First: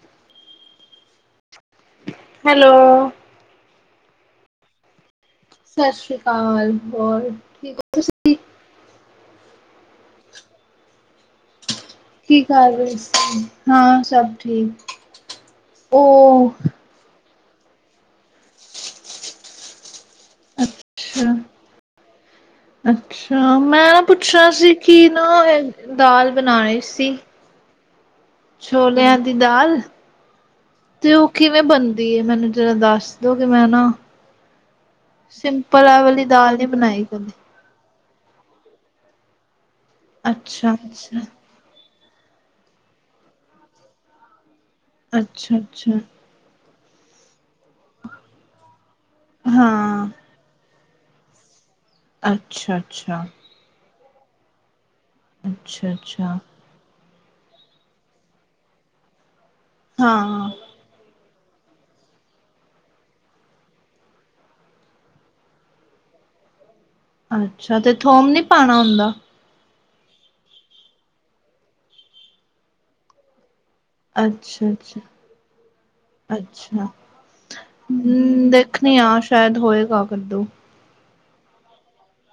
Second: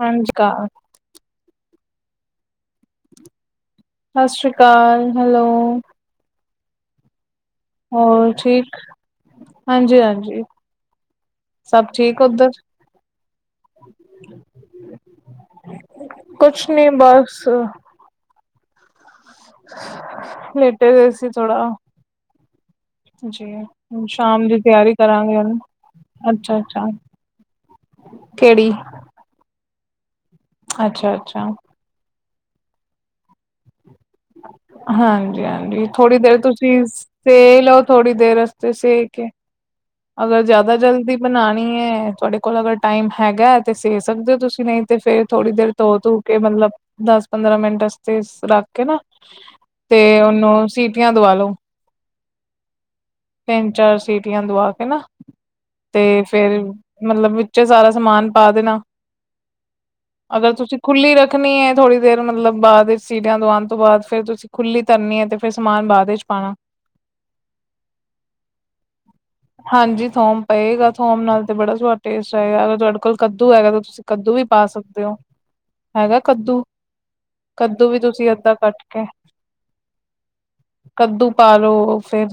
ਹਾਂਜੀ ਕ ਹੈਲੋ। ਸਤਿ ਸ਼੍ਰੀ ਅਕਾਲ ਹੈਲੋ। ਸਤਿ ਸ਼੍ਰੀ ਅਕਾਲ ਹੋਰ। ਠੀਕ ਹੋ ਹੋਰ ਤੁਸੀਂ ਠੀਕ, ਹਾਂਜੀ-ਹਾਂਜੀ ਸਭ ਠੀਕ। ਕੀ ਉੱਧਰ ਕਰ ਰਹੇ ਹੋ ਇਸ ਟਾਈਮ, ਹਾਂ ਸਭ ਠੀਕ। ਉ ਬੱਸ। ਲੇਟੇ ਦੇਏ ਸੀ ਅੱਛਾ ਥੋੜਾ। ਜੀ, ਅੱਛਾ ਮੈਂ ਨਾ ਸ਼ਾਮ ਪੁੱਛਣਾ ਦੀ ਸੀ ਤਿਆਰੀ ਕਿ ਨਾ ਕਰਾਂਗੇ ਹੁਨ, ਦਾਲ ਬਣਾਣੀ ਅੱਛਾ-ਅੱਛਾ। ਸੀ ਛੋਲਿਆਂ ਦੀ ਦਾਲ। ਅੱਛਾ ਤੇ ਉ ਅੱਛਾ ਕਿਵੇਂ ਬਣਦੀ ਹੈ ਮੈਨੂੰ ਜਰਾ ਦੱਸ ਦੋ ਕਿ ਮੈਂਨਾ ਹਾਂਜੀ-ਹਾਂਜੀ, ਥੋੜ੍ਹੀ ਵਾਲੀ ਦੇਰ ਦਾਲ ਨਹੀਂ ਤੁਸੀਂ ਬਣਾਈ ਕਦੇ ਤੇਲ ਥੋੜ੍ਹੀ ਦੇਰ ਅਸਤੇ ਸੇਕੇ ਅਗਰ ਅੱਛਾ ਜ਼ਿਆਦਾ ਜਲਦੀ ਅੱਛਾ ਬਣਾਣੀ ਤੁਹਾਡੇ ਕੋਲ ਅਗਰ ਟਾਈਮ ਹੈਗਾ ਤੇ ਸੇ ਸਕਦੇ ਹੋ ਤੁਸੀਂ ਨਹੀਂ ਤੇ ਫੇਰ ਥੋੜ੍ਹੀ ਅੱਛਾ ਦੇਰ ਅੱਛਾ ਧੋ-ਧੋ ਕੇ ਕੇ ਮਤਲਬ ਦੱਸ-ਪੰਦਰਾਂ ਮਿੰਟ ਵਸਤੇ ਰੱਖ ਕੇ ਨਾ ਤੇ ਹਾਂ ਉਹਨੂੰ ਸੀਟੀ ਸਿਟਿਆਂ ਦਵਾ ਲੋ। ਅੱਛਾ-ਅੱਛਾ। ਤਿੰਨ-ਚਾਰ ਸੀਟੀਆਂ ਦਵਾ ਕੇ ਨਾ ਅੱਛਾ ਤੇ ਅੱਛਾ ਫਿਰ ਮਤਲਬ ਵਿੱਚੇ ਸਾਰਾ ਸਮਾਨ ਪਾ ਦੇਣਾ ਹਾਂ ਅਗਰ ਤੁਸੀਂ ਖੁੱਲੀ ਰੱਖਣੀ ਥੋੜ੍ਹੀ ਦੇਰ ਮਤਲਬ ਬਾਦ ਵਿੱਚ ਸੀਟੀਆਂ ਦਵਾਉਣ ਤੋਂ ਬਾਦ ਫੇਰ ਤੁਸੀਂ ਖੁੱਲੀ ਧਰਨੀ ਹੈ ਤੇ ਫਿਰ ਸਮਾਨ ਬਾਅਦ ਚ ਪਾਣਾ। ਅੱਛਾ, ਤੇ ਥੋਮ ਨੀ ਪਾਉਣਾ ਹੁੰਦਾ? ਹਾਂਜੀ, ਥੋਮ ਪਏਗਾ ਥੋਮ ਨਾਲ ਤੇ ਬੜਾ ਸਵਾਦ ਟੇਸਟ ਆਏਗਾ ਅਗਰ ਤੁਹਾਡੇ ਕੋਲ ਕੱਦੂ ਹੈਗਾ ਤਾਂ ਤੁਸੀਂ ਕੱਦੂ ਵੀ ਪਾ ਅੱਛਾ ਅੱਛਾ ਸਕਦੇ ਹੋ ਹੈਗਾ ਕੱਦੂ, ਅੱਛਾ ਕੱਦੂ ਵੀ ਤੁਸੀਂ ਅੱਧਾ ਕੱਟ ਨੀ ਕੇ ਹਾਂ ਸ਼ਾਇਦ ਹੋਏਗਾ ਕੱਦੂ। ਕੱਦੂ ਪਾਲੋ ਫੇਰ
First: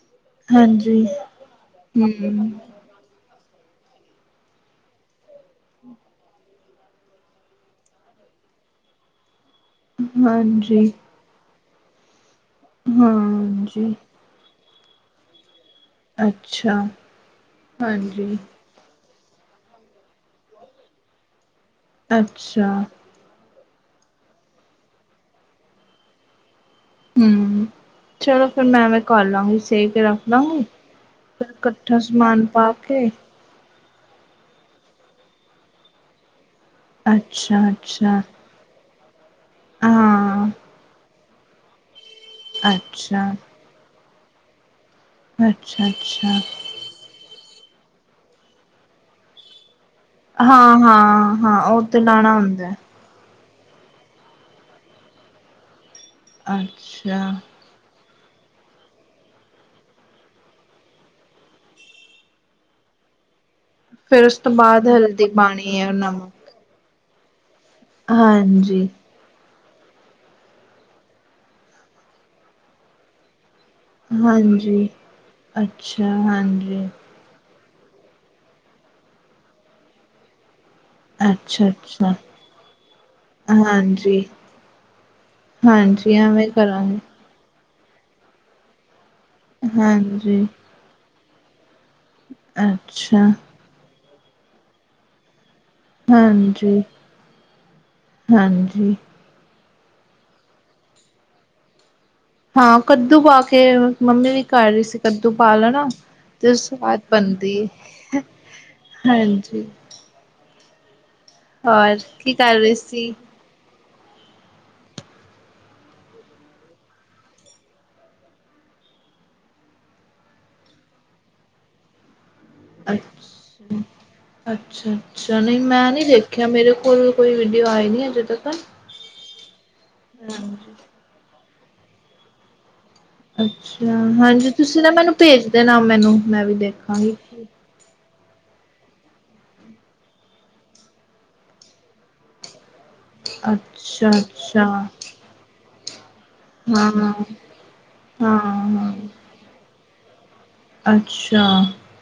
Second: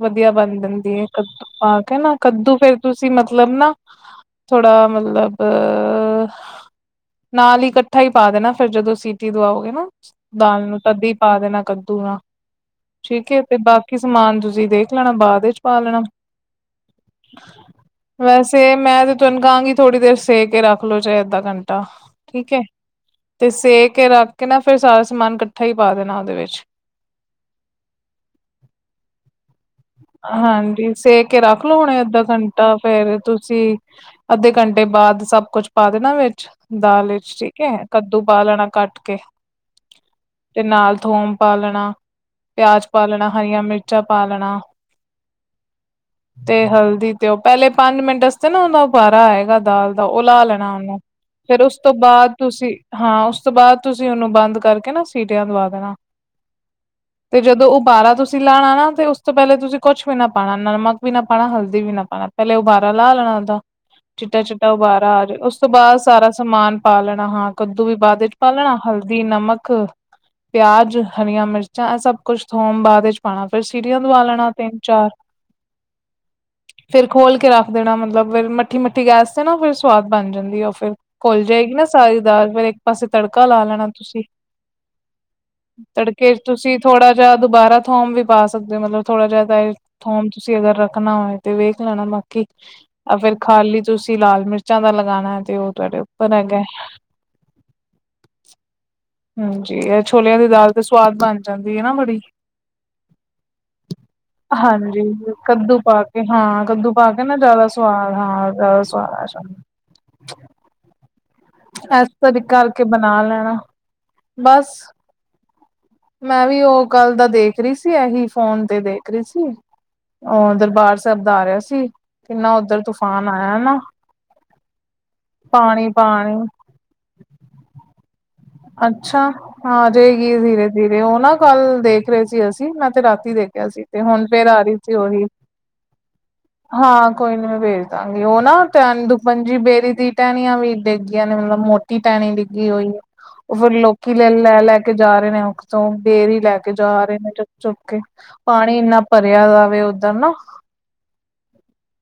ਵਧੀਆ ਬਣ ਜਾਂਦੀ ਹਾਂਜੀ ਹੈ ਕੱਦੂ ਪਾ ਕੇ ਨਾ ਹਮ ਕੱਦੂ ਫੇਰ ਤੁਸੀਂ ਮਤਲਬ ਨਾ ਥੋੜਾ ਮਤਲਬ ਹੂੰ। ਨਾਲ ਹੀ ਇਕੱਠਾ ਹੀ ਪਾ ਦੇਣਾ ਫਿਰ ਜਦੋਂ ਸੀਟੀ ਦੁਵਾੳਗੇ ਨਾ। ਦਾਲ ਨੂੰ ਹਾਂਜੀ ਤਦੀ ਪਾ ਦੇਣਾ ਕੱਦੂ ਨਾਲ, ਠੀਕ ਹੈ ਤੇ ਹਾਂਜੀ ਬਾਕੀ ਸਮਾਨ ਤੁਸੀਂ ਦੇਖ ਲੈਣਾ ਬਾਅਦ ਵਿੱਚ ਪਾ ਲੈਣਾ ਅੱਛਾ ਹਾਂਜੀ ਵੈਸੇ ਮੈਂ ਤੇ ਤੂਹਨੂੰ ਕਹਾਂਗੀ ਥੋੜੀ ਦੇਰ ਸੇ ਕੇ ਰੱਖ ਲੋੋ ਚੇ ਅੱਧਾ ਘੰਟਾ ਠੀਕ ਹੈ। ਅੱਛਾ ਤੇ ਸੇ ਕੇ ਰੱਖ ਕੇ ਨਾ ਫੇਰ ਸਾਰਾ ਸਮਾਨ ਇਕੱਠਾ ਹੀ ਪਾ ਦੇਣਾ ਉਹਦੇ ਵਿੱਚ। ਹਮ, ਚਲੋ ਫਿਰ ਮੈਂ ਐਵੇਂ ਕਰ ਲਾਗੀ ਸੇ ਕੇ ਰੱਖ ਲਾਗੀ ਹਾਂਜੀ ਸੇ ਕੇ ਫੇਰ ਰੱਖ ਲੋ ਕੱਠਾ ਹੁਣੇ ਅੱਧਾ ਸਮਾਨ ਪਾ ਘੰਟਾ ਕੇ ਫੇਰ ਤੁਸੀਂ ਅੱਧੇ ਘੰਟੇ ਬਾਅਦ ਸਭ ਕੁਛ ਪਾ ਦੇਨਾ ਵੇਚ ਦਾਲ ਇਚ ਠੀਕ ਅੱਛਾ ਏ, ਕੱਦੂ ਪਾਲੈਨਾ ਕੱਟ ਕੇ ਆ ਤੇ ਨਾਲ ਥੋਮ ਪਾ ਲੈਨਾ, ਪਿਆਜ ਪਾ ਲੈਨਾ, ਅੱਛਾ ਹਰੀਆਂ ਮਿਰਚਾਂ ਪਾ ਲੈਨਾ ਅੱਛਾ ਅੱਛਾ ਤੇ ਹਲਦੀ ਤੇ ਓ ਪਹਿਲੇ ਪੰਜ ਮਿੰਟ ਆਸਤੇ ਨਾ ਉਹਦਾ ਉਬਾਰਾ ਆਏਗਾ ਦਾਲ ਦਾ, ਉਹ ਲਾ ਲੈਨਾ ਹਾਂ ਉਹਨੂੰ, ਹਾਂ ਹਾਂ ਫੇਰ ਉਸ ਉਹ ਤੋਂ ਤੇ ਲਾਣਾ ਬਾਅਦ ਹੁੰਦਾ ਤੁਸੀਂ ਹਾਂ, ਉਸ ਤੋਂ ਬਾਅਦ ਤੁਸੀਂ ਉਹਨੂੰ ਬੰਦ ਕਰਕੇ ਨਾ ਸੀਟਿਆਂ ਦਵਾ ਦੇਨਾ ਅੱਛਾ ਤੇ ਜਦੋਂ ਉਹ ਉਬਾਰਾ ਤੁਸੀ ਤੁਸੀ ਲਾਣਾ ਨਾ ਤੇ ਉਸ ਤੋਂ ਪਹਿਲੇ ਤੁਸੀਂ ਕੋਛ ਵੀ ਨਾ ਪਾਣਾ ਨਮਕ ਵੀ ਨਾ ਪਾਣਾ, ਹਲਦੀ ਵੀ ਨਾ ਪਾਣਾ ਪਹਿਲੇ ਉਬਾਰਾ ਲਾ ਲੈਣਾ ਉਹਦਾ। ਫਿਰ ਉਸ ਚਿੱਟਾ ਤੋਂ ਚਿੱਟਾ ਬਾਅਦ ਉਬਾਰਾ ਆ ਹਲਦੀ ਜੇ, ਉਸ ਤੋਂ ਪਾਣੀ ਹੈ ਬਾਅਦ ਸਾਰਾ ਨਮਕ ਸਮਾਨ ਪਾ ਲੈਣਾ ਹਾਂ, ਕੱਦੂ ਵੀ ਬਾਅਦ ਚ ਪਾ ਲੈਣਾ ਹਾਂਜੀ ਹਲਦੀ, ਨਮਕ ਪਿਆਜ, ਹਰੀਆ ਮਿਰਚਾਂ ਇਹ ਸਭ ਕੁੱਛ ਥੋਮ ਬਾਦ ਵਿੱਚ ਪਾਣਾ ਫੇਰ ਸੀਟੀਆਂ ਦਵਾ ਲੈਣਾ ਤਿੰਨ ਹਾਂਜੀ ਚਾਰ, ਅੱਛਾ ਹਾਂਜੀ ਫੇਰ ਖੋਲ ਕੇ ਰੱਖ ਦੇਨਾ ਮਤਲਬ ਫਿਰ ਮੱਠੀ ਮਠੀ ਗੈਸ ਤੇ ਨਾ ਫਿਰ ਸਵਾਦ ਬਨ ਜਾਂਦੀ ਆ ਉਹ ਫਿਰ ਘੋਲ ਅੱਛਾ ਜਾਏਗੀ ਨਾ ਅੱਛਾ ਸਾਰੀ ਦਾਲ ਫੇਰ ਏਕ ਪਾਸੇ ਤੜਕਾ ਲਾ ਲੈਣਾ ਹਾਂਜੀ ਤੁਸੀਂ। ਹਾਂਜੀ ਤੜਕੇ ਚ ਐਵੇਂ ਤੁਸੀਂ ਥੋੜਾ ਕਰਾਂਗੇ ਜਾਂ ਦੁਬਾਰਾ ਥੋਮ ਵੀ ਪਾ ਸਕਦੇ ਹੋ ਮਤਲਬ ਥੋੜਾ ਜਿਹਾ ਤਾਂ ਇਹ ਥੋਮ ਹਾਂਜੀ ਤੁਸੀਂ ਅਗਰ ਰੱਖਨਾ ਹੋਏ ਤੇ ਵੇਖ ਲੈਨਾ ਬਾਕੀ, ਆ ਅੱਛਾ ਫੇਰ ਖਾਲੀ ਤੁਸੀਂ ਲਾਲ ਮਿਰਚਾਂ ਦਾ ਲਗਾਣਾ ਹੈ ਤੇ ਉਹ ਤੁਹਾਡੇ ਉੱਪਰ ਹੈਗਾ ਹਾਂਜੀ ਹਾਂਜੀ‌। ਹਾਂਜੀ, ਇਹ ਛੋਲਿਆਂ ਦੀ ਦਾਲ ਤੇ ਸਵਾਦ ਬਨ ਜਾਂਦੀ ਏ ਨਾ ਬੜੀ‌ ਹਾਂ ਕੱਦੂ ਪਾ ਕੇ ਮੰਮੀ ਵੀ ਕਰ ਰਹੀ ਸੀ ਹਾਂਜੀ, ਕੱਦੂ ਲੈਣਾ ਪਾ ਕੇ ਤੇ ਹਾਂ ਕੱਦੂ ਸਵਾਦ ਪਾ ਕੇ ਨਾ ਬਣਦੀ ਜ਼ਿਆਦਾ ਸ ਸਵਾਦ ਹਾਂ ਦਾਲ ਸਵਾਦ ਆ ਜਾ ਹਾਂਜੀ ਹੋਰ ਏਸ ਕੀ ਤਦੀ ਕਰ ਰਹੇ ਕਰਕੇ ਸੀ ਬਨਾ ਲੈਣਾ, ਬਸ ਮੈਂ ਵੀ ਉਹ ਕੱਲ ਦਾ ਦੇਖ ਰਹੀ ਸੀ ਏਹੀ ਫੋਨ ਤੇ ਦੇਖ ਰੀ ਸੀ। ਉਹ ਦਰਬਾਰ ਸੇਹਬ ਦਾ ਆ ਰਹਾ ਸੀ ਕਿਨਾ- ਅਛ, ਅਛਾ-ਅਛਾ ਨੀ ਪਾਣੀ ਮੈ ਨੀ ਪਾਣੀ ਦੇਖਿਆ ਮੇਰੇ ਕੋਲ ਕੋਈ ਵੀਡੀਓ ਆਏ ਨੀ ਅਜੇ ਤੱਕਨ- ਅਛਾ, ਹ ਰੇਹਗੀ ਧੀਰੇ ਧੀਰੇ ਉਹ ਨਾ ਕਲ ਦੇਖ ਰਹੇ ਸੀ ਅਸੀ ਮੈ ਤੇ ਰਾਤੀ- ਦੇਖਿਆ ਸੀ ਅੱਛਾ ਤੇ ਹੋਨ ਫੇਰ ਹਾਂਜੀ ਆ ਰੀ ਤੁਸੀਂ ਨਾ ਸੀ ਮੈਨੂੰ ਉਹੀ, ਭੇਜ ਦੇਣਾ ਮੈਨੂੰ ਮੈਂ ਵੀ ਹਾਂ ਦੇਖਾਂਗੀ। ਕੋਈ ਨੀ ਮੈ ਭੇਜ ਦਾਂਗੀ, ਉਹ ਨਾ ਟੇਹਨੀ ਦੁਖਭਜੀ ਬੇਰੀ ਦੀ ਟਹਿਨੀਆਂ ਵੀ ਡੇਗ ਗੀਆਂ ਨੇ ਮਤਲਬ ਮੋਟੀ ਟੈਨੀ ਡਿੱਗੀ ਹੋਈ ਏ ਉਹ ਫਿਰ ਅੱਛਾ ਲੋਕੀ ਲ ਲੈ ਅੱਛਾ ਲੈ ਕੇ ਜਾ ਰੇ ਨੇ ਉਖ ਤੋ ਬੇਰੀ ਲੈ ਕੇ ਹਾਂ ਜਾ ਹਾਂ ਰਹੇ ਨੇ ਚੁੱਕ- ਚੁੱਕ ਕੇ ਪਾਣੀ ਹਾਂ। ਇਨਾ ਭ ਪੇਆ ਦਾ ਵੇ ਉਧਰ ਨਾ- ਅਛਾ,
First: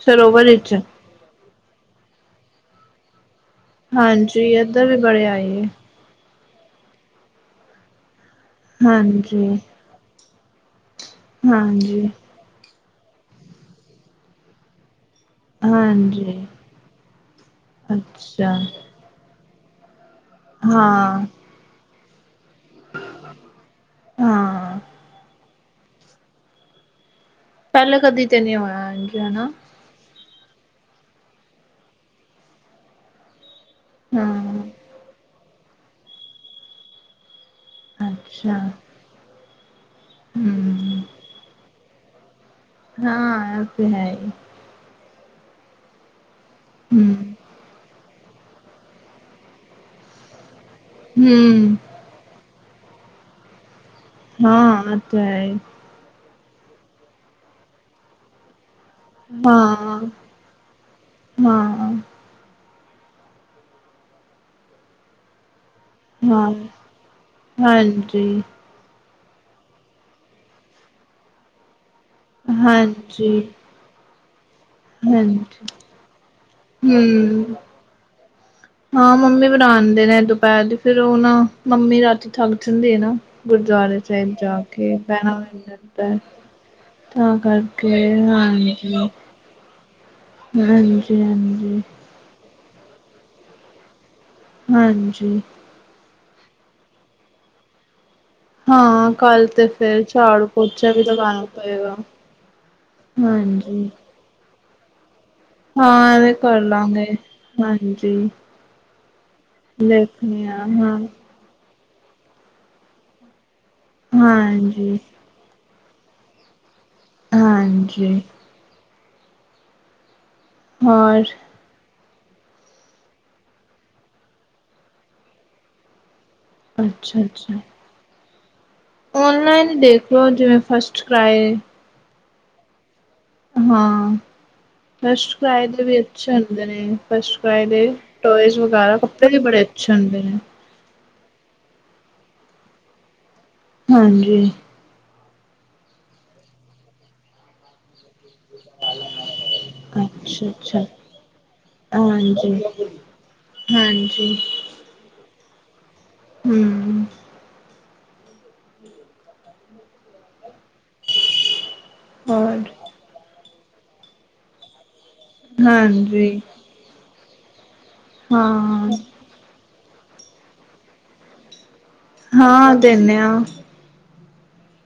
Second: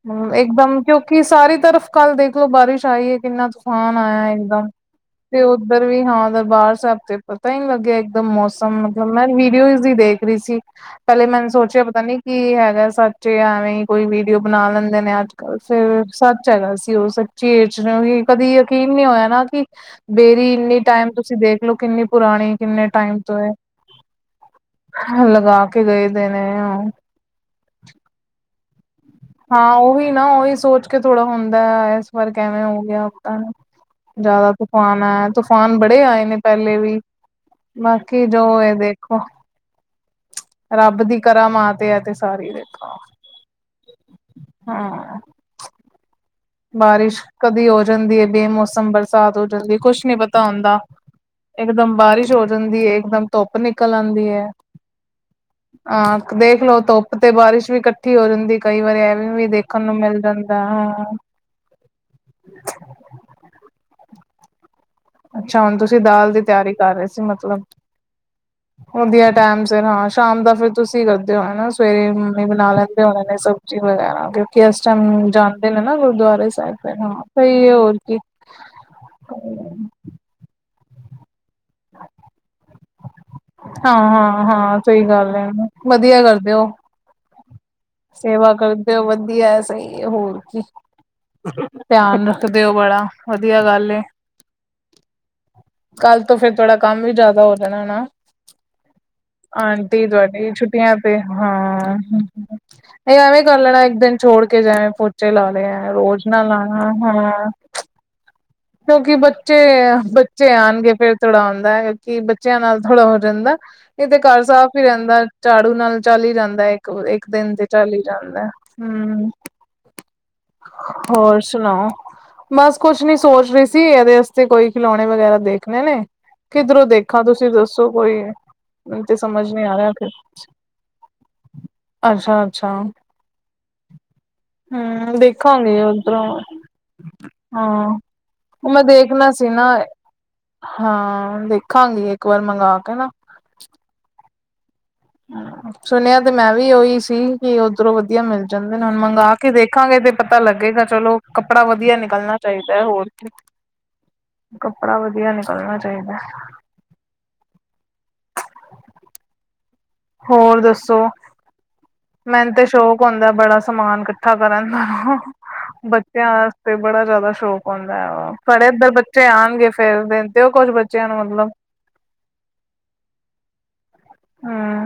ਸਰੋਵਰ ਇਚ- ਕਿ ਸਾਰੀ ਤਰਫ਼ ਕਲ ਦੇਖਲੋ ਬਾਰਿਸ਼ ਆਈ ਹੈ ਏ, ਕਿਨਾ ਤੂ ਤੂਫਾਨ ਆਇਆ ਹਾਂਜੀ ਏਕਦਮ ਇੱਧਰ ਵੀ ਬੜੇ ਤੇ ਆਏ ਉਧਰ ਵੀ, ਹਾਂ- ਦਰਬਾਰ ਸਾਹਿਬ ਤੇ ਪਤਾ ਈ ਨੀ ਲੱਗਿਆ ਇਕਦਮ ਮੋਸਮ ਮਤਲਬ ਮੈ ਹਾਂਜੀ। ਵੀਡੀਓਜ਼ ਹੀ ਦੇਖ ਰਹੀ ਸੀ ਪਹਿਲੇ ਮੈਨ ਸੋਚਿਆ ਪਤਾ ਹਾਂਜੀ ਨੀ ਕੀ ਹੈਗਾ ਸੱਚ ਏ ਐਵੇ ਈ ਕੋਈ ਵੀਡੀਓ ਬਣਾ ਲੈਦੇ ਨੇ ਅਜ- ਫੇਰ ਹਾਂਜੀ ਸਚ ਹੈਗਾ ਸੀ ਉਹ ਸਚੀ ਤੇ ਉਈ ਕਦੇ ਅੱਛਾ ਯਕੀਨ ਨਹੀਂ ਹੋਇਆ ਨਾ ਕਿ- ਬੇਰੀ ਇਨੀ ਟਾਈਮ ਹਾਂ। ਤੁਸੀ ਦੇਖਲੋ ਕਿਨੀ ਪੁਰਾਣੀ- ਕਿਨੇ ਟਾਈਮ ਤੋ ਏ, ਹਾਂ ਲਗਾ ਕੇ ਗਏ ਦੇ ਨੇ ਉਹ- ਪਹਿਲੇ ਕਦੀ ਤੇ ਨੀ ਹੋਇਆ ਏੰਜ, ਹੇਨਾ ਹਾਂ ਉਹੀ ਨਾ ਉਹੀ ਸੋਚ ਕੇ ਥੋੜ੍ਹਾ ਹੁੰਦੇ ਇਸ ਵਾਰ ਕੇਵੇ ਹੋ ਗਿਆ, ਪਤਾ ਨੀ ਜਿਆਦਾ ਹਾਂ। ਤੂਫਾਨ ਆਯਾ ਤੂਫਾਨ ਬੜੇ ਆਏ ਨੇ ਪਹਿਲੇ ਵੀ ਬਾਕੀ ਜੋ ਅੱਛਾ ਇਹ ਦੇਖ- ਦੇਖੋ ਹੂੰ ਰੱਬ ਦੀ ਕਰਾਂ ਮਾਂਤੇ ਆ ਤੇ ਸਾਰੀ ਦੇਖੋ- ਹਾਂ ਇਹ ਤੇ ਹੈਹੀ ਹਾਂ ਹੂੰ ਬਾਰਿਸ਼ ਕਦੀ ਹੋ ਜਾਦੀ ਹੈ। ਬੇਮੋਸਮ ਬਰਸਾਤ ਹੋ ਜਾਦੀ ਹੈ। ਕੁਛ ਨੀ ਪਤਾ ਹੁੰਦਾ ਇਕ ਹੂੰ। ਦਮ ਬਾਰਿਸ਼ ਹੋ ਜਾਦੀ ਹੈ। ਇਕ ਦਮ ਧੁੱਪ ਨਿਕਲ ਆਉਦੀ ਹੈ। ਹਾਂ ਤੇ ਹੈ ਹਾਂ ਦੇਖ ਲੋ ਧੁੱਪ ਤੇ ਬਾਰਿਸ਼ ਵੀ ਇਕਠੀ ਹੋ ਜਾਦੀ ਕਈ ਵਾਰੀ ਐ ਵੀ ਦੇਖਣ ਨੂੰ ਹਾਂ ਮਿਲ ਜਾਦਾ ਹੈ। ਹਾਂ ਅਛਾ ਹੁਣ ਤੁਸੀ ਦਾਲ ਦੀ ਹਾਂ ਤਿਆਰੀ ਕਰ ਰਹੇ ਸੀ ਮਤਲਬ ਹਾਂਜੀ ਹੁੰਦੀਆ ਟਾਈਮ ਫਿਰ ਹਾਂ ਸ਼ਾਮ ਦਾ ਫੇਰ ਤੁਸੀ ਕਰਦੇ ਹੋ ਹਨਾ ਸਵੇਰੇ ਮੰਮੀ ਬਣਾ ਲੈਦੇ ਹੋ ਉਹਣੇ ਹਾਂਜੀ ਨੇ ਸਬ ਵਗੈਰਾ ਕਿ ਇਸ ਟਾਈਮ ਹਾਂਜੀ ਜਾਦੇ ਨੇ ਨਾ ਗੁਰਦੁਆਰੇ ਸਾਹਿਬ ਹਾਂ ਹਮ ਸਹੀ ਹੋਰ ਕੀ ਹਾਂ ਮੰਮੀ ਬਣਾਉਣਦੇ ਨੇ ਦੁਪਹਿਰ ਦੀ ਫੇਰ ਉਹ ਨਾ ਮੰਮੀ ਰਾਤੀ ਥੱਗ ਜਾਦੇ ਨੇ ਹਾਂ ਗੁਰਦੁਆਰੇ ਸਾਹਿਬ ਹਾਂ ਜਾ ਹਾਂ ਕੇ ਸਹੀ ਬਹਿਣਾ ਗੱਲ ਹੈ ਹੁੰਦਾ ਵਧੀਆ ਕਰਦੇ ਹੋ ਤਾਂ ਕਰਕੇ ਸੇਵਾ ਹਾਂਜੀ ਕਰਦੇ ਹੋ ਵਧੀਆ ਸਹੀ ਹੈ ਹੋਰ ਕੀ- ਹਾਂਜੀ ਹਾਂਜੀ ਧਿਆਨ ਰੱਖਦੇ ਓ ਬੜਾ ਵਧੀਆ ਗੱਲ ਏ- ਹਾਂਜੀ ਕਲ ਤੋ ਫੇਰ ਥੋੜਾ ਕਮ ਵੀ ਜਿਆਦਾ ਹੋ ਜਾਣਾ ਹੈ। ਹਾਂ ਕੱਲ ਤੇ ਫਿਰ ਆਂਟੀ ਝਾੜੂ ਤੁਹਾਡੀੇ ਪੋਚਾ ਛੁੱਟੀਆਂ ਵੀ ਤੇ ਲਗਾਉਣਾ ਪਏਗਾ ਹਾਂ ਇਹ ਐਵੇ ਕਰ ਲਣਾ ਹਾਂਜੀ ਇਕ ਦਿਨ ਛੜ ਕੇ ਗਏ ਪਹੁੰਚੇ ਲਾ ਕੇ ਮੈ ਰੋਜ਼ ਨਾਲ ਲਾਉਣਾ ਹਾਂ ਜੀ ਕਿਉਕਿ ਬੱਚੇ ਬੱਚੇ ਆ ਆਉਣਗੇ ਹਾਂ ਫਿਰ ਥੋੜਾ ਹੁੰਦਾ, ਕਿ ਬੱਚਿਆਂ ਨਾਲ ਥੋੜਾ ਹੋ ਜਾਦਾ ਨਹੀਂ ਤੇ ਘਰ ਸਾਫ਼ ਹੀ ਹਾਂਜੀ ਰਹਿਦਾ ਝਾੜੂ ਨਾਲ ਚਲ ਹੀ ਜਾਦਾ ਇਕ ਇਕ ਦਿਨ ਤੇ ਚਲ ਹੀ ਹਾਂਜੀ ਜਾਦਾ ਹੂੰ ਹੋਰ ਸੁਣਾਓ ਬਸ ਕੁਛ ਨੀ ਸੋਚ ਰਹੀ ਸੀ ਇਹਦੇ ਵਸਤੇ ਕੋਈ ਖਿਲੋਣੇ ਵਗੈਰਾ ਦੇਖਨੇ ਕਿਧਰੋ ਦੇਖਾ ਅੱਛਾ ਤੁਸੀ ਅੱਛਾ ਦਸੋ ਦੋਸ਼ ਕੋਈ ਮੈਨੂੰ ਤੇ ਸਮਝ ਨਹੀ ਆ ਔਨਲਾਈਨ ਰਿਹਾ ਫਿਰ ਦੇਖ ਲਓ ਜਿਵੇਂ ਫਸਟ ਕਰਾਏ ਅਛਾ ਅਛਾ ਹਾਂ ਫਸਟ ਕਰਾਏ ਦੇਖਾਂਗੇ ਦੇ ਵੀ ਉੱਧਰੋਂ ਅਛੇ ਹੁੰਦੇ ਨੇ ਫਸਟ ਕਰਾਏ ਦੇ ਹਾਂ ਟੋਇਜ਼ ਉਹ ਮੈਂ ਵਗੈਰਾ ਕੱਪੜੇ ਦੇਖਣਾ ਵੀ ਸੀ ਬੜੇ ਨਾ ਅੱਛੇ ਹੁੰਦੇ ਨੇ ਹਾਂ ਦੇਖਾਂਗੀ ਇੱਕ ਵਾਰ ਮੰਗਵਾ ਕੇ ਨਾ ਹਾਂਜੀ ਸੁਣਿਆ ਤੇ ਮੈਂ ਵੀ ਉਹੀ ਸੀ ਕਿ ਉਧਰੋਂ ਵਧੀਆ ਮਿਲ ਜਾਂਦੇ ਨੇ ਹੁਣ ਮੰਗ ਕੇ ਦੇਖਾਂਗੇ ਤੇ ਪਤਾ ਅੱਛਾ ਅੱਛਾ ਲੱਗੇਗਾ ਚਲੋ ਕੱਪੜਾ ਵਧੀਆ ਨਿਕਲਣਾ ਹਾਂਜੀ ਚਾਹੀਦਾ ਹੈ ਹੋਰ [unintelligible] ਹਾਂਜੀ ਕੱਪੜਾ ਵਧੀਆ ਨਿਕਲਣਾ ਚਾਹੀਦਾ ਹਮ ਹੋਰ ਦੱਸੋ ਮੈਨੂੰ ਤੇ ਹੋਰ ਸ਼ੌਕ ਹੁੰਦਾ ਬੜਾ ਸਮਾਨ ਇਕੱਠਾ ਕਰਨ ਦਾ ਬੱਚਿਆਂ ਹਾਂਜੀ ਦਾ ਤੇ ਬੜਾ ਜਿਆਦਾ ਸ਼ੌਕ ਹੁੰਦਾ ਹੈ ਸਾਡੇ ਇਧਰ ਹਾਂ ਬੱਚੇ ਆਉਣਗੇ ਫੇਰ [unintelligible] ਕੁਝ ਬੱਚਿਆਂ ਨੂੰ ਮਤਲਬ ਹਾਂ ਦੇਵੇ ਹਾ ਹਮ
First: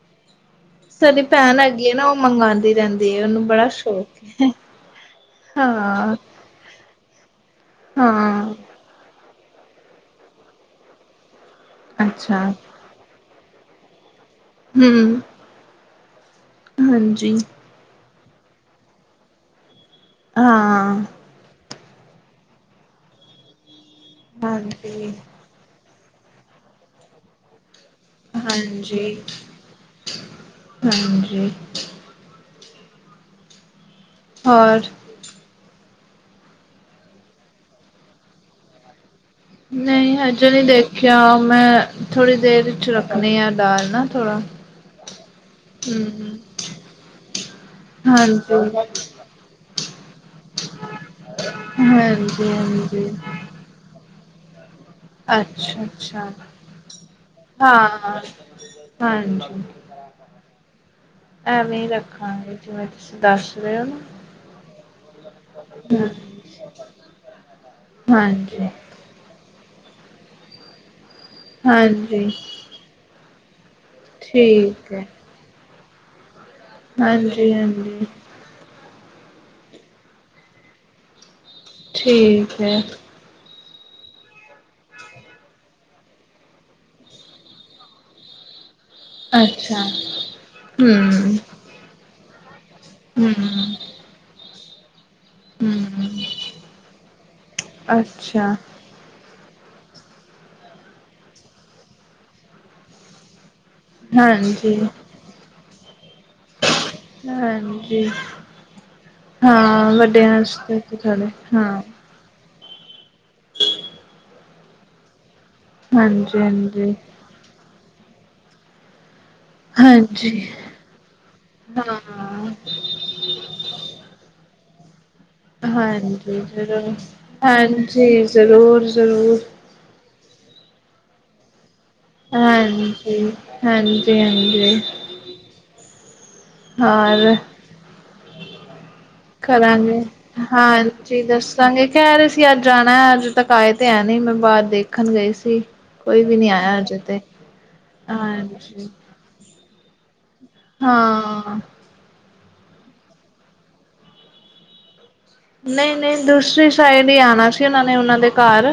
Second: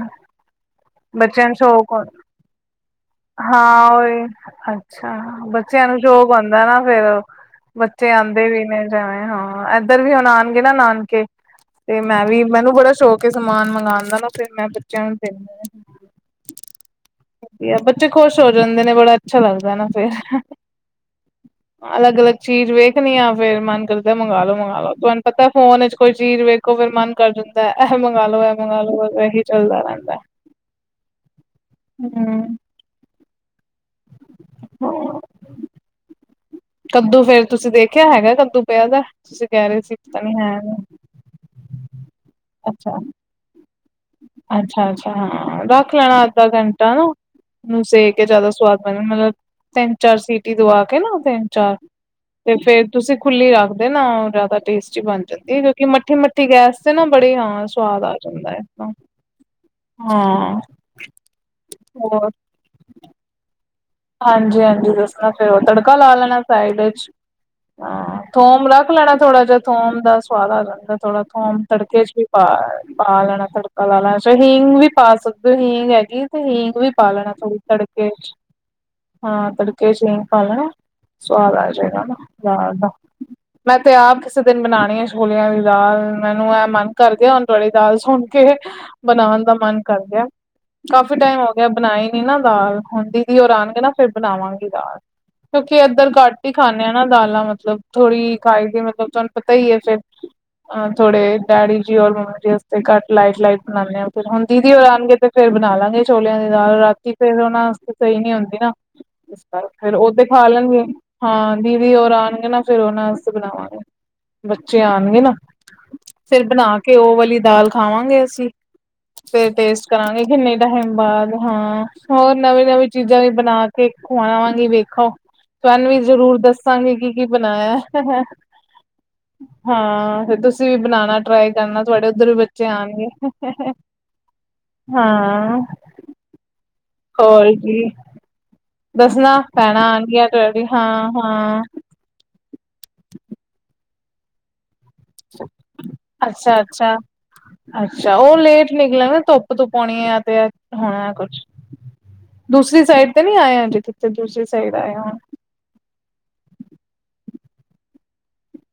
ਸਾਡੀ ਬੱਚਿਆਂ ਨੂੰ ਭੈਣ ਹੈਗੀ ਏ ਸ਼ੌਕ ਨਾ ਉਹ ਮੰਗਾਦੀ ਰਹਿੰਦੀ। ਹੈ ਉਹਨੂੰ ਬੜਾ ਹਾਂ ਸ਼ੌਕ ਉ, ਹੈ ਅੱਛਾ ਬੱਚਿਆਂ ਨੂੰ ਹਾਂ ਜੋ ਬਣਦਾ ਨਾ ਫੇਰ ਬੱਚੇ ਆਂਦੇ ਹਾਂ ਵੀ ਨੇ ਜਿਵੇਂ ਹਾਂ ਐ ਇੱਧਰ ਵੀ ਹੁਣ ਆਣਗੇ ਨਾ ਨਾਨਕੇ, ਤੇ ਮੈਂ ਅੱਛਾ ਵੀ ਮੈਨੂੰ ਬੜਾ ਸ਼ੌਕ ਹੈ ਸਮਾਨ ਮੰਗਾਣ ਦਾ ਨਾ। ਫਿਰ ਮੈਂ ਬੱਚਿਆਂ ਹਮ ਨੂੰ ਦਿੰਨੀ ਆ। ਹਾਂਜੀ। ਆ ਬੱਚੇ ਖੁਸ਼ ਹੋ ਜਾਂਦੇ ਨੇ ਬੜਾ ਅੱਛਾ ਲੱਗਦਾ ਨਾ ਫਿਰ। ਹਾਂ ਅਲੱਗ-ਅਲੱਗ ਚੀਜ਼ ਵੇਖਣੀ ਆ ਫੇਰ ਮਨ ਕਰਦਾ ਮੰਗਾ ਲੋ ਮੰਗਾ ਲੋ ਹਾਂਜੀ ਤੁਹਾਨੂੰ ਪਤਾ ਫੋਨ ਵਿੱਚ ਕੋਈ ਚੀਜ਼ ਵੇਖੋ ਫੇਰ ਮਨ ਕਰ ਜਾਂ ਤੈ ਇਹੇ ਮੰਗਾ ਲੋ ਇਹ ਮੰਗਾ ਲੋ ਹਾਂਜੀ ਇਹੀ ਚੱਲਦਾ ਰਹਿੰਦਾ। ਹਾਂਜੀ ਹੂੰ ਹੋਰ ਕੱਦੂ ਫੇਰ ਤੁਸੀਂ ਦੇਖਿਆ ਹੈਗਾ ਕੱਦੂ ਪਿਆ ਦਾ, ਤੁਸੀਂ ਕਹਿ ਰਹੇ ਸੀ ਪਤਾ ਨੀ ਹੈ ਨੀ। ਕਿਆ ਮੈਂ, ਥੋੜ੍ਹੀ ਦੇਰ 'ਚ ਰੱਖਣੀ ਆ ਦਾਲ ਨਾ। ਥੋੜਾ ਅੱਛਾ-ਅੱਛਾ ਹਾਂ ਰੱਖ ਲੈਣਾ ਹਮ ਅੱਧਾ ਘੰਟਾ ਨਾ। ਉਹਨੂੰ ਸੇਕ ਕੇ ਜਿਆਦਾ ਸਵਾਦ ਹਾਂਜੀ ਬਣਨ ਮਤਲਬ, ਤਿੰਨ-ਚਾਰ ਸੀਟੀ ਦਵਾ ਕੇ ਨਾ ਤਿੰਨ-ਚਾਰ ਹਾਂਜੀ ਤੇ ਫੇਰ ਹਾਂਜੀ ਤੁਸੀਂ ਖੁੱਲੀ ਰੱਖਦੇ ਨਾ ਜ਼ਿਆਦਾ ਟੇਸ ਬਣ ਜਾਂਦੀ ਅੱਛਾ ਕਿਉਂਕਿ ਮੱਠੀ ਅੱਛਾ ਮੱਠੀ ਗੈਸ ਤੇ ਨਾ ਬੜੇ ਹਾਂ ਸਵਾਦ ਆ ਜਾਂਦਾ। ਹਾਂਜੀ, ਹਾਂ ਐਵੇਂ ਈ ਹੋਰ ਰੱਖਾਂਗੇ। ਜਿਵੇਂ ਤੁਸੀਂ ਦੱਸ ਰਹੇ ਓ ਨਾ। ਹਾਂਜੀ-ਹਾਂਜੀ ਦੱਸਣਾ ਫਿਰ ਉਹ ਤੜਕਾ ਲਾ ਲੈਣਾ ਫਰਾਈ ਡੇ 'ਚ, ਹਾਂ ਹਾਂਜੀ ਥੋਮ ਹਾਂਜੀ ਰੱਖ ਲੈਣਾ ਥੋੜਾ ਜਾ ਥੋਮ ਦਾ ਸਵਾਦ ਆ ਜਾਂਦਾ ਥੋੜਾ ਥੋਮ ਤੜਕੇ 'ਚ ਵੀ ਹਾਂਜੀ ਪਾ ਪਾ ਲੈਣਾ ਤੜ ਲਾ ਲੈਣਾ ਚੋ ਹੀਂਗ ਵੀ ਠੀਕ ਹੈ ਪਾ ਸਕਦੇ ਹੋ ਹੀਂਗ ਹੈਗੀ ਤੇ ਹੀਂਗ ਵੀ ਪਾ ਲੈਣਾ ਹਾਂਜੀ ਥੋੜੀ ਹਾਂਜੀ ਤੜਕੇ 'ਚ। ਹਾਂ ਤੜਕੇ 'ਚ ਹੀਂਗ ਪਾ ਲੈਣਾ, ਸਵਾਦ ਆ ਜਾਏਗਾ ਨਾ ਠੀਕ ਦਾਲ ਹੈ ਦਾ। ਮੈਂ ਤੇ ਆਪ ਕਿਸੇ ਦਿਨ ਬਣਾਣੀ ਆ ਛੋਲਿਆਂ ਦੀ ਦਾਲ ਮੈਨੂੰ ਇਹ ਮਨ ਕਰ ਗਿਆ ਹੁਨ। ਤੁਹਾਡੀ ਦਾਲ ਸੁਣ ਕੇ, ਬਣਾਣ ਦਾ ਮਨ ਅੱਛਾ ਕਰ ਗਿਆ। ਹਮ ਕਾਫੀ ਟਾਈਮ ਹੋ ਹੋ ਗਿਆ ਬਣਾਈ ਨੀ ਨਾ ਦਾਲ, ਹੁਣ ਦੀਦੀ ਹੋਰੀ ਹਮ ਆਣਗੇ ਨਾ ਫੇਰ ਬਣਾਵਾਂਗੀ ਦਾਲ। ਕਿਉਂਕਿ ਹਮ ਇੱਧਰ ਘੱਟ ਹੀ ਖਾਂਦੇ ਆ ਨਾ ਦਾਲਾਂ ਮਤਲਬ ਥੋੜ੍ਹੀ ਅੱਛਾ ਖਾਈ ਦੀ ਮਤਲਬ ਤੁਹਾਨ ਪਤਾ ਈ ਏ ਫੇਰ, ਅ ਥੋੜੇ ਡੈਡੀ ਜੀ ਔਰ ਮੰਮੀ ਜੀ ਆਸਤੇ ਘੱਟ ਲਾਈਟ-ਲਾਈਟ ਬਣਾਨੇ ਆ ਫਿਰ ਹੁਣ ਦੀਦੀ ਹਾਂਜੀ ਹੋਰੀ ਆਣਗੇ ਤੇ ਫੇਰ ਬਣਾਲਾਗੇ ਛੋਲਿਆਂ ਦੀ ਦਾਲ ਰਾਤੀ ਫੇਰ ਉਹਨਾਂ ਆਸਤੇ ਹਾਂਜੀ ਸਹੀ ਨੀ ਹੁੰਦੀ ਨਾ। ਹਾਂ ਫਿਰ ਉਹ ਤੇ ਵੱਡਿਆਂ ਖਾ ਵਾਸਤੇ ਲੈਣਗੇ, ਤੇ ਥੋੜੇ ਹਾਂ ਦੀਦੀ ਹੋਰਾ ਆਣਗੇ ਨਾ ਫੇਰ ਉਹਨਾਂ ਆਸਤੇ ਬਣਾਵਾਂਗੇ। ਬੱਚੇ ਆਣਗੇ ਨਾ, ਹਾਂਜੀ ਫੇਰ ਬਣਾ ਹਾਂਜੀ ਕੇ ਉਹ ਵਾਲੀ ਦਾਲ ਖਾਵਾਂਗੇ ਅਸੀਂ। ਫੇਰ ਟੇਸਟ ਕਰਾਂਗੇ ਹਾਂਜੀ ਕਿੰਨੇ ਟਾਈਮ ਬਾਅਦ ਹਾਂ ਹੋਰ ਹਾਂ ਨਵੀਂ-ਨਵੀਂ ਚੀਜ਼ਾਂ ਦੀ ਬਣਾ ਕੇ ਖਵਾਵਾਂਗੀ ਵੇਖੋ। ਤੁਹਾਨੂੰ ਵੀ ਜ਼ਰੂਰ ਹਾਂਜੀ ਦੱਸਾਂਗੇ ਜ਼ਰੂਰ ਕੀ-ਕੀ ਬਣਾਇਆ। ਹਾਂਜੀ ਜ਼ਰੂਰ ਜ਼ਰੂਰ ਹਾਂ ਫਿਰ ਤੁਸੀਂ ਵੀ ਬਣਾਣਾ। ਟਰਾਈ ਕਰਨਾ ਤੁਹਾਡੇ ਉੱਧਰ ਵੀ ਬੱਚੇ ਆਣਗੇ। ਹਾਂਜੀ ਹਾਂਜੀ ਹਾਂਜੀ ਹਾਂ। ਹੋਰ ਕੀ, ਦੱਸਣਾ ਪੈਣਾਂ ਕਰਾਂਗੇ ਆਣਗੀਆਂ ਟ ਹਾਂ ਹਾਂਜੀ ਹਾਂ। ਦੱਸਾਂਗੇ ਕਹਿ ਰਹੇ ਸੀ ਅੱਜ ਜਾਣਾ ਅੱਜ ਤੱਕ ਆਏ ਤੇ ਹੈ ਨੀ ਮੈਂ ਬਾਹਰ ਦੇਖ ਦੇਖਨ ਗਈ ਸੀ, ਕੋਈ ਵੀ ਨੀ ਅੱਛਾ ਆਇਆ ਅੱਛਾ ਅਜੇ ਤੇ, ਹਾਂਜੀ। ਕਦੋਂ ਪਾਉਣੀ ਆ ਤੇ, ਹੋਣਾ ਕੁਛ। ਹਾਂ ਦੂਸਰੀ ਸਾਈਡ ਤੇ ਨੀ ਆਏ ਅਜੇ ਕਿਤੇ ਤੁਸੀਂ ਦੂਸਰੀ ਸਾਈਡ ਆਏ ਹੋਵੋ। ਨਹੀਂ-ਨਹੀਂ ਦੂਸਰੀ ਸਾਈਡ ਹੀ ਆਣਾ ਸੀ ਉਹਨਾਂ ਨੇ ਉਹਨਾਂ ਦੇ ਘਰ।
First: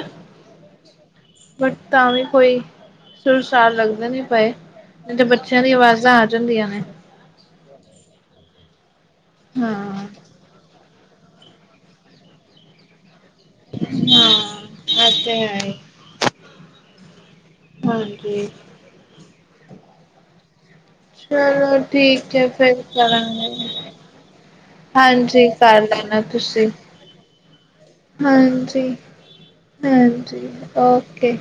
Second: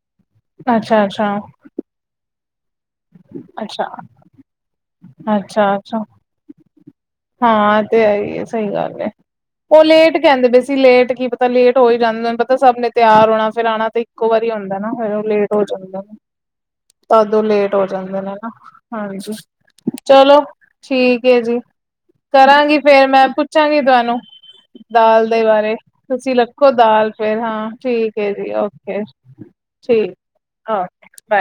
ਅੱਛਾ-ਅੱਛਾ। ਬਟ ਤਾਂ ਵੀ ਕੋਈ ਸੁਰਸਾਲ ਅੱਛਾ ਲੱਗਦੇ ਨੀ ਪਏ ਨੀ ਤੇ ਬੱਚਿਆਂ ਦੀ ਅੱਛਾ ਅੱਛਾ ਆਵਾਜ਼ਾਂ ਜਾਂਦੀਆਂ ਨੇ ਹਾਂ, ਤੇ ਹੈ ਹੀ ਹੈ ਸਹੀ ਗੱਲ ਏ ਹਾਂ ਉਹ ਲੇਟ ਕਹਿੰਦੇ ਪਏ ਸੀ। ਲੇਟ ਕੀ ਪਤਾ ਲੇਟ ਹੋਈ ਜਾਂੰਦੇ ਤੁਹਾਨੂੰ ਪਤਾ ਸਭ ਨੇ ਤਿਆਰ ਹੋਣਾ। ਫਿਰ ਆਣਾ ਤਾਂ ਇੱਕੋ ਵਾਰੀ ਹਾਂ ਉਂਦਾ ਨਾ ਫਿਰ ਉਹ ਇਹ ਤੇ ਲੇਟ ਹੈ ਹੋ ਹੀ ਜਾਂਦਾ। ਤਾਂਦੋਂ ਲੇਟ ਹੋ ਜਾਂਦੇ ਨੇ ਹਾਂਜੀ ਨਾ ਹਾਂਜੀ! ਚਲੋ ਠੀਕ ਏ ਜੀ। ਚਲੋ ਠੀਕ ਹੈ, ਕਰਾਂਗੀ ਫੇਰ ਮੈਂ ਕਰਾਂਗੇ। ਪੁੱਛਾਂਗੀ ਤੁਹਾਨੂੰ ਦਾਲ ਦੇ ਹਾਂਜੀ! ਬਾਰੇ ਕਰ ਲੈਣਾ ਤੁਸੀਂ, ਰੱਖੋ ਦਾਲ ਫੇਰ ਹਾਂ ਠੀਕ ਹੈ ਜੀ ਹਾਂਜੀ। ਓਕੇ ਠੀਕ ਹਾਂਜੀ! ਓਕੇ